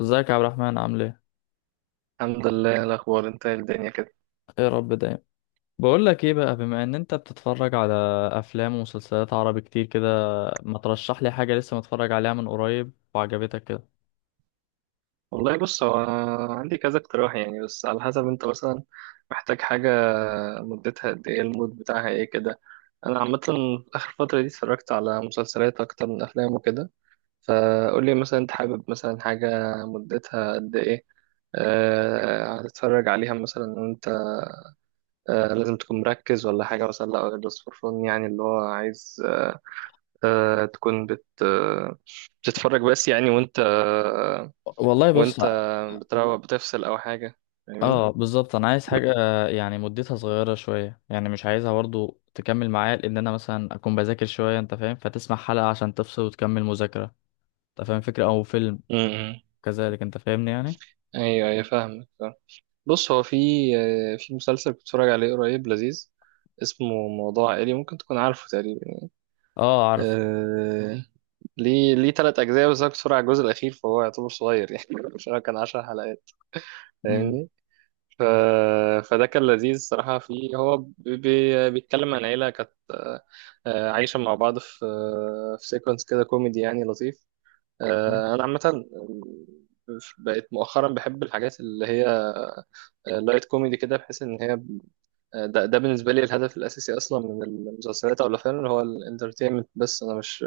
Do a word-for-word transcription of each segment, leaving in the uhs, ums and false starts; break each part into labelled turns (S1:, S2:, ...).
S1: ازيك يا عبد الرحمن؟ عامل ايه؟
S2: الحمد لله. إيه الأخبار؟ انت إيه الدنيا كده؟
S1: ايه، رب دايم. بقول لك ايه بقى، بما ان انت بتتفرج على افلام ومسلسلات عربي كتير كده، ما ترشح لي حاجه لسه متفرج عليها من قريب وعجبتك كده؟
S2: والله بص، هو عندي كذا اقتراح يعني، بس على حسب انت مثلا محتاج حاجة، مدتها قد ايه، المود بتاعها ايه كده. أنا عامة آخر فترة دي اتفرجت على مسلسلات أكتر من أفلام وكده. فقول لي مثلا انت حابب مثلا حاجة مدتها قد ايه، أه هتتفرج عليها مثلا انت، أه لازم تكون مركز ولا حاجة مثلا، لا بس فور فن يعني اللي هو عايز أه تكون بت آه، بتتفرج بس يعني. وانت
S1: والله بص.
S2: وانت بتروق بتفصل او حاجه، فاهمني؟
S1: اه بالظبط، انا عايز حاجه يعني مدتها صغيره شويه، يعني مش عايزها برضو تكمل معايا، لان انا مثلا اكون بذاكر شويه، انت فاهم، فتسمع حلقه عشان تفصل وتكمل مذاكره. انت فاهم، فكره او فيلم،
S2: امم.
S1: كذلك، انت فاهمني يعني.
S2: ايوه ايوه فاهمك فاهم. بص هو في آه، في مسلسل كنت بتفرج عليه قريب لذيذ، اسمه موضوع عائلي، ممكن تكون عارفه تقريبا.
S1: اه، عارف.
S2: آه... ليه ليه تلات أجزاء بس، أنا كنت بتفرج على الجزء الأخير فهو يعتبر صغير يعني مش عارف، كان عشر حلقات،
S1: مم.
S2: فاهمني؟ ف... فده كان لذيذ صراحة فيه. هو بي... بي- بيتكلم عن عيلة كانت آه، آه، عايشة مع بعض في آه، في سيكونس كده كوميدي يعني لطيف. آه، انا عامه بقيت مؤخرا بحب الحاجات اللي هي لايت كوميدي كده، بحيث ان هي آه، ده, ده بالنسبه لي الهدف الاساسي اصلا من المسلسلات او الافلام، اللي هو الانترتينمنت بس. انا مش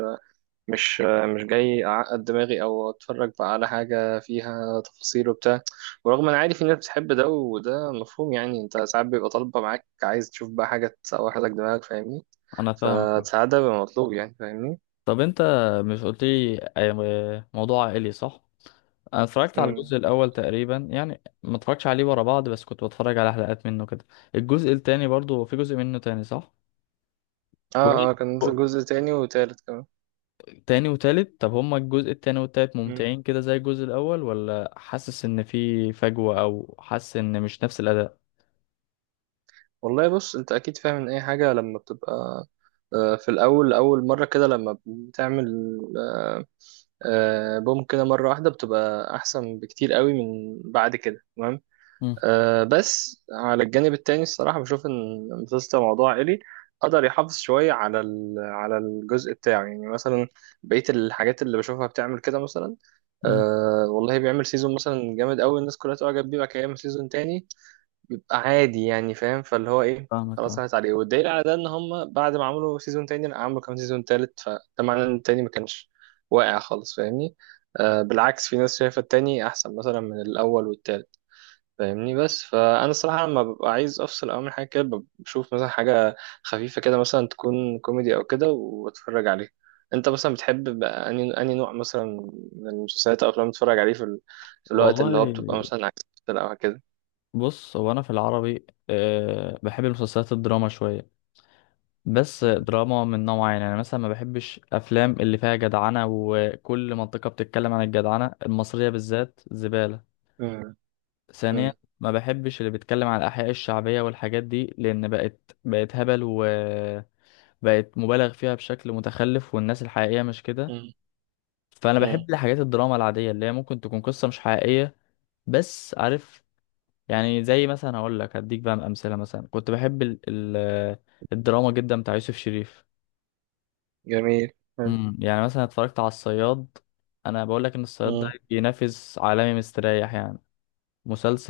S2: مش آه، مش جاي اعقد دماغي او اتفرج بقى على حاجه فيها تفاصيل وبتاع. ورغم ان عادي في ناس بتحب ده، وده مفهوم يعني، انت ساعات بيبقى طالبه معاك عايز تشوف بقى حاجه تسوح لك دماغك، فاهمني؟
S1: انا فاهمك.
S2: فساعات ده بيبقى مطلوب يعني، فاهمني؟
S1: طب انت مش قلت لي اي- موضوع عائلي، صح؟ انا اتفرجت على
S2: مم.
S1: الجزء الاول تقريبا، يعني ما اتفرجتش عليه ورا بعض، بس كنت بتفرج على حلقات منه كده. الجزء التاني برضو، في جزء منه تاني، صح؟
S2: اه
S1: كويس.
S2: اه، كان نزل جزء تاني وتالت كمان.
S1: تاني وتالت، طب هما الجزء التاني والتالت ممتعين كده زي الجزء الاول، ولا حاسس ان في فجوة، او حاسس ان مش نفس الاداء؟
S2: والله بص، انت اكيد فاهم ان اي حاجه لما بتبقى آه، في الاول اول مره كده، لما بتعمل آه، آه، بوم كده مره واحده، بتبقى احسن بكتير قوي من بعد كده، تمام؟
S1: مم.
S2: آه، بس على الجانب التاني، الصراحه بشوف ان مسلسل موضوع عائلي قدر يحافظ شويه على ال- على الجزء بتاعه، يعني مثلا بقيه الحاجات اللي بشوفها بتعمل كده مثلا
S1: مم.
S2: آه والله بيعمل سيزون مثلا جامد قوي، الناس كلها تعجب بيه، بعد كده يعمل سيزون تاني بيبقى عادي يعني، فاهم؟ فاللي هو ايه،
S1: فاهمك،
S2: خلاص
S1: اه.
S2: راحت عليه. والدليل على ده ان هم بعد ما عملوا سيزون تاني لا، عملوا كمان سيزون تالت، فده معناه ان التاني ما كانش واقع خالص، فاهمني؟ آه بالعكس، في ناس شايفة التاني احسن مثلا من الاول والتالت، فاهمني؟ بس فانا الصراحة لما ببقى عايز افصل او من حاجة كده، بب- بشوف مثلا حاجة خفيفة كده، مثلا تكون كوميدي او كده، واتفرج عليها. انت مثلا بتحب بقى اني اني نوع مثلا من المسلسلات او افلام تتفرج عليه في ال... في الوقت اللي هو
S1: والله
S2: بتبقى مثلا عايز تفصل او كده؟
S1: بص، هو انا في العربي أه بحب المسلسلات الدراما شوية. بس دراما من نوع، يعني انا مثلا ما بحبش افلام اللي فيها جدعنه، وكل منطقه بتتكلم عن الجدعنه المصريه بالذات، زباله.
S2: مم.
S1: ثانيا،
S2: مم.
S1: ما بحبش اللي بيتكلم عن الاحياء الشعبيه والحاجات دي، لان بقت بقت هبل، وبقت مبالغ فيها بشكل متخلف، والناس الحقيقيه مش كده.
S2: مم.
S1: فانا
S2: مم.
S1: بحب الحاجات الدراما العاديه، اللي هي ممكن تكون قصه مش حقيقيه، بس عارف يعني. زي مثلا هقول لك، هديك بقى امثله. مثلا كنت بحب ال ال الدراما جدا بتاع يوسف شريف.
S2: جميل. حلو.
S1: امم يعني مثلا اتفرجت على الصياد. انا بقول لك ان الصياد ده
S2: مم.
S1: بينافس عالمي مستريح يعني.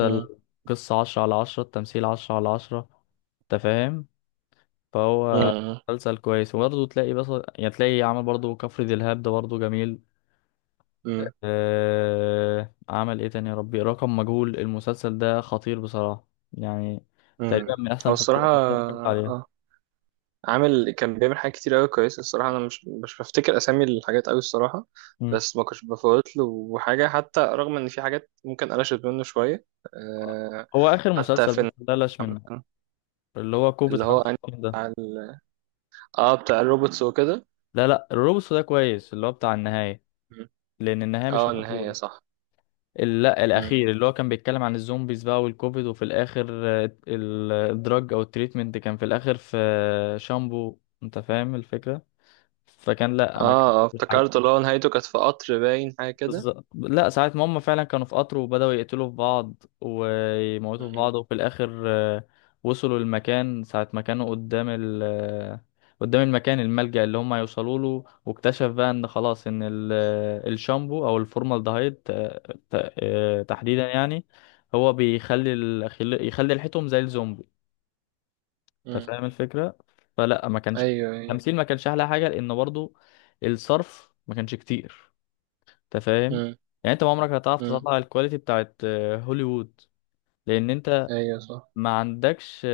S2: مم.
S1: قصة عشرة على عشرة، التمثيل عشرة على عشرة، انت فاهم. فهو
S2: مم.
S1: مسلسل كويس، وبرضه تلاقي، بس يعني تلاقي عمل، برضه كفر دلهاب ده برضه جميل.
S2: مم.
S1: أه... عمل ايه تاني؟ يا ربي، رقم مجهول. المسلسل ده خطير بصراحة يعني، تقريبا
S2: مم.
S1: من احسن
S2: هو الصراحة
S1: المسلسلات اللي اتفرجت عليها.
S2: اه عامل، كان بيعمل حاجات كتير قوي كويسة الصراحة. أنا مش مش بفتكر أسامي الحاجات قوي الصراحة،
S1: مم.
S2: بس ما كنتش بفوت له حاجة، حتى رغم إن في حاجات ممكن قلشت منه شوية. آه.
S1: هو اخر
S2: حتى
S1: مسلسل بس
S2: في
S1: بلاش منه،
S2: مثلا
S1: اللي هو كوفيد
S2: اللي هو أنهي
S1: خمسة وخمسين ده.
S2: بتاع ال- اه بتاع الروبوتس وكده.
S1: لا، لا، الروبوسو ده كويس، اللي هو بتاع النهاية،
S2: مم.
S1: لأن النهاية مش
S2: اه النهاية
S1: مقفولة.
S2: صح.
S1: ال- لا،
S2: مم.
S1: الأخير اللي هو كان بيتكلم عن الزومبيز بقى والكوفيد، وفي الآخر آه، ال- الدراج أو التريتمنت، كان في الآخر في شامبو. أنت فاهم الفكرة. فكان، لا، ما
S2: اه
S1: كانش
S2: اه
S1: في حاجة.
S2: افتكرت اللي هو نهايته كانت في قطر باين حاجة كده.
S1: بالظبط. لا، ساعة ما هم فعلا كانوا في قطر وبدأوا يقتلوا في بعض ويموتوا في
S2: مم.
S1: بعض، وفي الآخر آه، وصلوا المكان. ساعة ما كانوا قدام ال آه، قدام المكان الملجأ اللي هم يوصلوا له، واكتشف بقى ان خلاص ان ال- آه، الشامبو او الفورمالدهيد آه، ت- آه، تحديدا يعني، هو بيخلي ال... خل- يخلي ريحتهم زي الزومبي. انت
S2: مم.
S1: فاهم الفكرة. فلا ما كانش
S2: ايوه ايوه.
S1: التمثيل، ما كانش احلى حاجة، لان برضو الصرف ما كانش كتير. انت فاهم.
S2: امم.
S1: يعني انت ما عمرك هتعرف
S2: امم.
S1: تطلع الكواليتي بتاعت آه، هوليوود، لان انت
S2: ايوه صح.
S1: ما عندكش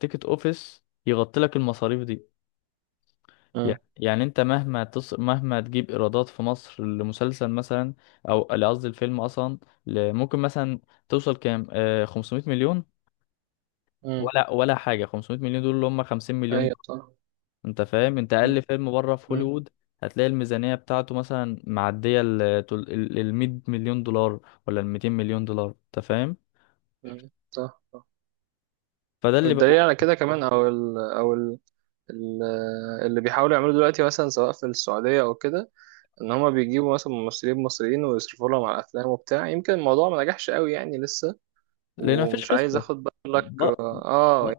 S1: تيكت اوفيس يغطي لك المصاريف دي. يع-
S2: امم.
S1: يعني انت مهما تص... مهما تجيب ايرادات في مصر لمسلسل مثلا، او لا، قصدي الفيلم اصلا، ل- ممكن مثلا توصل كام، آه، خمسمائة مليون،
S2: امم.
S1: ولا ولا حاجه. خمسمائة مليون دول اللي هم خمسين مليون.
S2: ايوه صح.
S1: انت فاهم؟ انت اقل
S2: امم.
S1: فيلم بره في
S2: امم.
S1: هوليوود هتلاقي الميزانية بتاعته مثلا معدية ال تل- ال ال مية مليون دولار، ولا ال ميتين مليون دولار. انت فاهم.
S2: امم. صح صح.
S1: فده اللي
S2: والدليل
S1: بقول،
S2: على كده كمان، او ال او ال ال اللي بيحاولوا يعملوا دلوقتي مثلا، سواء في السعوديه او كده، ان هما بيجيبوا مثلا ممثلين مصريين ويصرفوا لهم على الافلام وبتاع، يمكن الموضوع ما نجحش قوي يعني لسه.
S1: لان مفيش
S2: ومش عايز
S1: قصة.
S2: اخد بقى لك.
S1: ب... ب...
S2: اه،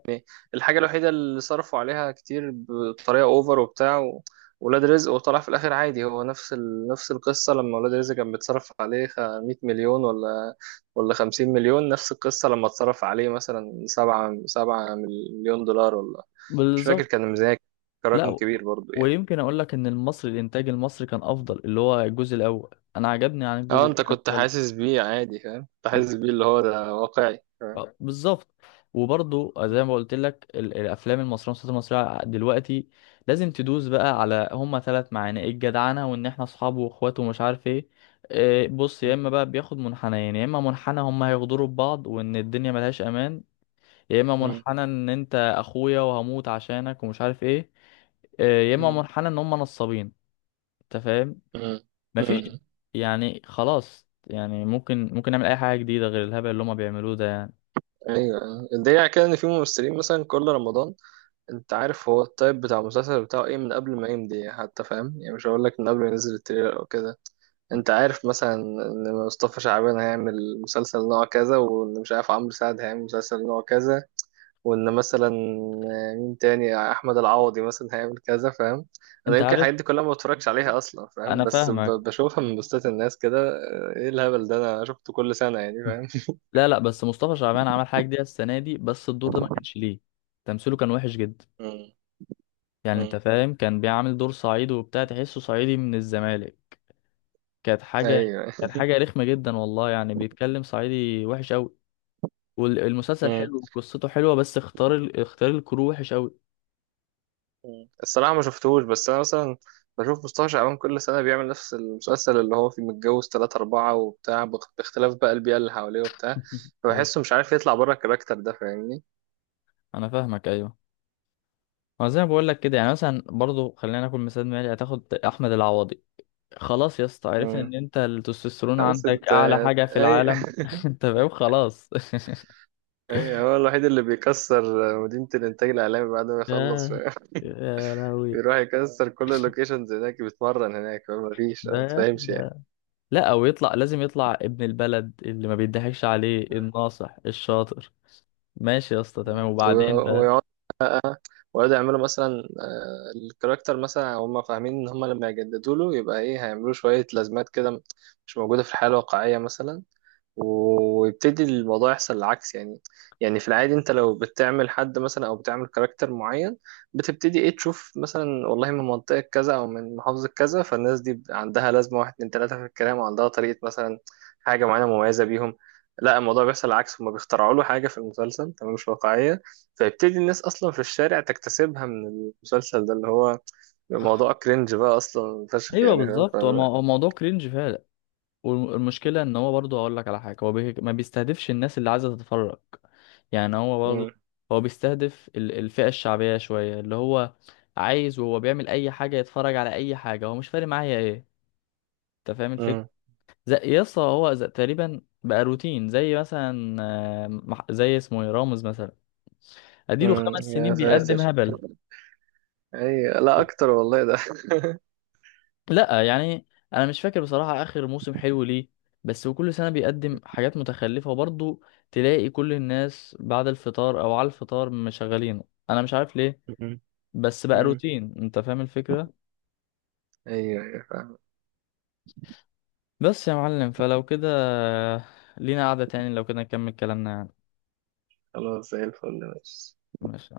S2: الحاجة الوحيدة اللي صرفوا عليها كتير بطريقة اوفر وبتاع و... ولاد رزق، وطلع في الآخر عادي، هو نفس ال... نفس القصة لما ولاد رزق كان بيتصرف عليه خ- مئة مليون ولا ولا خمسين مليون، نفس القصة لما اتصرف عليه مثلا سبع سبع مليون دولار ولا، مش فاكر
S1: بالظبط.
S2: كان الميزانية، كان رقم
S1: لا،
S2: كبير برضو يعني.
S1: ويمكن اقول لك ان المصري، الانتاج المصري كان افضل، اللي هو الجزء الاول انا عجبني عن الجزء
S2: اه انت
S1: الثاني
S2: كنت
S1: والثالث.
S2: حاسس بيه عادي فاهم، كنت حاسس بيه اللي هو ده واقعي فاهم.
S1: آه، بالظبط. وبرضه زي
S2: مم.
S1: ما قلت لك، ال- الافلام المصريه والمسلسلات المصريه دلوقتي لازم تدوس بقى على هما ثلاث معاني، إيه؟ الجدعنه، وان احنا اصحابه واخواته، ومش عارف ايه. آه، بص، يا اما بقى بياخد منحنيين، يا اما منحنى هما هيغدروا ببعض وان الدنيا ملهاش امان، يا اما
S2: مم.
S1: منحنى ان انت اخويا وهموت عشانك ومش عارف ايه، آه، يا اما
S2: مم.
S1: منحنى ان هم نصابين. انت فاهم،
S2: مم.
S1: مفيش
S2: مم.
S1: يعني، خلاص يعني. ممكن ممكن نعمل اي حاجه جديده غير الهبل اللي هم بيعملوه ده يعني؟
S2: ايوه الدليل على كده ان في ممثلين مثلا كل رمضان، انت عارف هو التايب بتاع المسلسل بتاعه ايه من قبل ما يمضي يعني، حتى فاهم يعني، مش هقول لك من قبل ما ينزل التريلر او كده. انت عارف مثلا ان مصطفى شعبان هيعمل مسلسل نوع كذا، وان مش عارف عمرو سعد هيعمل مسلسل نوع كذا، وان مثلا مين تاني، احمد العوضي مثلا هيعمل كذا، فاهم؟ انا
S1: انت
S2: يمكن
S1: عارف.
S2: الحاجات دي كلها ما بتفرجش عليها اصلا فاهم،
S1: انا
S2: بس ب-
S1: فاهمك.
S2: بشوفها من بوستات الناس كده، اه، ايه الهبل ده، انا شفته كل سنة يعني فاهم.
S1: لا، لا، بس مصطفى شعبان عمل حاجه جديده السنه دي، بس الدور ده ما كانش ليه. تمثيله كان وحش جدا.
S2: مم.
S1: يعني انت
S2: مم.
S1: فاهم، كان بيعمل دور صعيدي وبتاع، تحسه صعيدي من الزمالك. كانت حاجه،
S2: ايوه.
S1: كانت حاجه رخمه جدا والله، يعني بيتكلم صعيدي وحش قوي. والمسلسل حلو وقصته حلوه، بس اختار ال... اختار الكرو وحش قوي.
S2: مم. الصراحة ما شفتهوش، بس أنا مثلا بشوف مصطفى شعبان كل سنة بيعمل نفس المسلسل اللي هو فيه متجوز تلاتة أربعة وبتاع، باخ- باختلاف بقى البيئة اللي حواليه وبتاع.
S1: ايوه،
S2: فبحسه مش عارف يطلع بره الكاركتر ده، فاهمني.
S1: انا فاهمك، ايوه. ما زي ما بقول لك كده، يعني مثلا برضو خلينا ناخد مثال مالي، هتاخد احمد العوضي. خلاص يا اسطى، عرفنا
S2: مم.
S1: ان انت التستوستيرون
S2: خلاص
S1: عندك
S2: أنت،
S1: اعلى حاجة في
S2: أي
S1: العالم. انت فاهم؟ خلاص.
S2: أي، هو الوحيد اللي بيكسر مدينة الإنتاج الإعلامي بعد ما يخلص
S1: يا
S2: فاهم؟
S1: يا لهوي.
S2: بيروح يكسر كل اللوكيشنز هناك، بيتمرن هناك، ما فيش، ما
S1: ده
S2: تفهمش يعني.
S1: ده لا، او يطلع، لازم يطلع ابن البلد اللي ما بيضحكش عليه، الناصح الشاطر. ماشي يا اسطى، تمام،
S2: مم.
S1: وبعدين
S2: و-
S1: ده.
S2: ويقعد ويقعدوا يعملوا مثلا آه، الكاركتر مثلا، هم فاهمين ان هم لما يجددوا له يبقى ايه، هيعملوا شوية لازمات كده مش موجودة في الحياة الواقعية مثلا، ويبتدي الموضوع يحصل العكس يعني. يعني في العادي انت لو بتعمل حد مثلا او بتعمل كاركتر معين، بتبتدي ايه تشوف مثلا، والله من منطقة كذا او من محافظة كذا، فالناس دي عندها لازمة واحد اتنين تلاتة في الكلام، وعندها طريقة مثلا، حاجة معينة مميزة بيهم. لا، الموضوع بيحصل العكس، هما بيخترعوا له حاجة في المسلسل تمام مش واقعية، فيبتدي الناس أصلا في الشارع تكتسبها من المسلسل ده، اللي هو موضوع كرنج بقى أصلا فشخ
S1: ايوه
S2: يعني فاهم. ف...
S1: بالظبط، هو المو- هو الموضوع كرينج فعلا. والمشكله ان هو برضه هقول لك على حاجه، هو بي... ما بيستهدفش الناس اللي عايزه تتفرج. يعني هو
S2: م-
S1: برضه هو بيستهدف ال- الفئة الشعبية شوية، اللي هو عايز. وهو بيعمل أي حاجة، يتفرج على أي حاجة، هو مش فارق معايا إيه. أنت فاهم الفكرة.
S2: م-
S1: زي يسطا، هو زي تقريبا بقى روتين، زي مثلا، آه، مح- زي اسمه إيه، رامز مثلا. أديله
S2: م-
S1: خمس
S2: يا
S1: سنين
S2: ساتر.
S1: بيقدم هبل.
S2: اي لا اكتر والله ده.
S1: لا يعني، أنا مش فاكر بصراحة آخر موسم حلو ليه. بس هو كل سنة بيقدم حاجات متخلفة، وبرضه تلاقي كل الناس بعد الفطار أو على الفطار مشغلينه. أنا مش عارف ليه،
S2: مم.
S1: بس بقى
S2: مم.
S1: روتين، انت فاهم الفكرة.
S2: ايوه ايوه فاهم.
S1: بس يا معلم، فلو كده لينا قعدة تاني، لو كده نكمل كلامنا يعني.
S2: خلاص زي الفل ماشي.
S1: ماشي.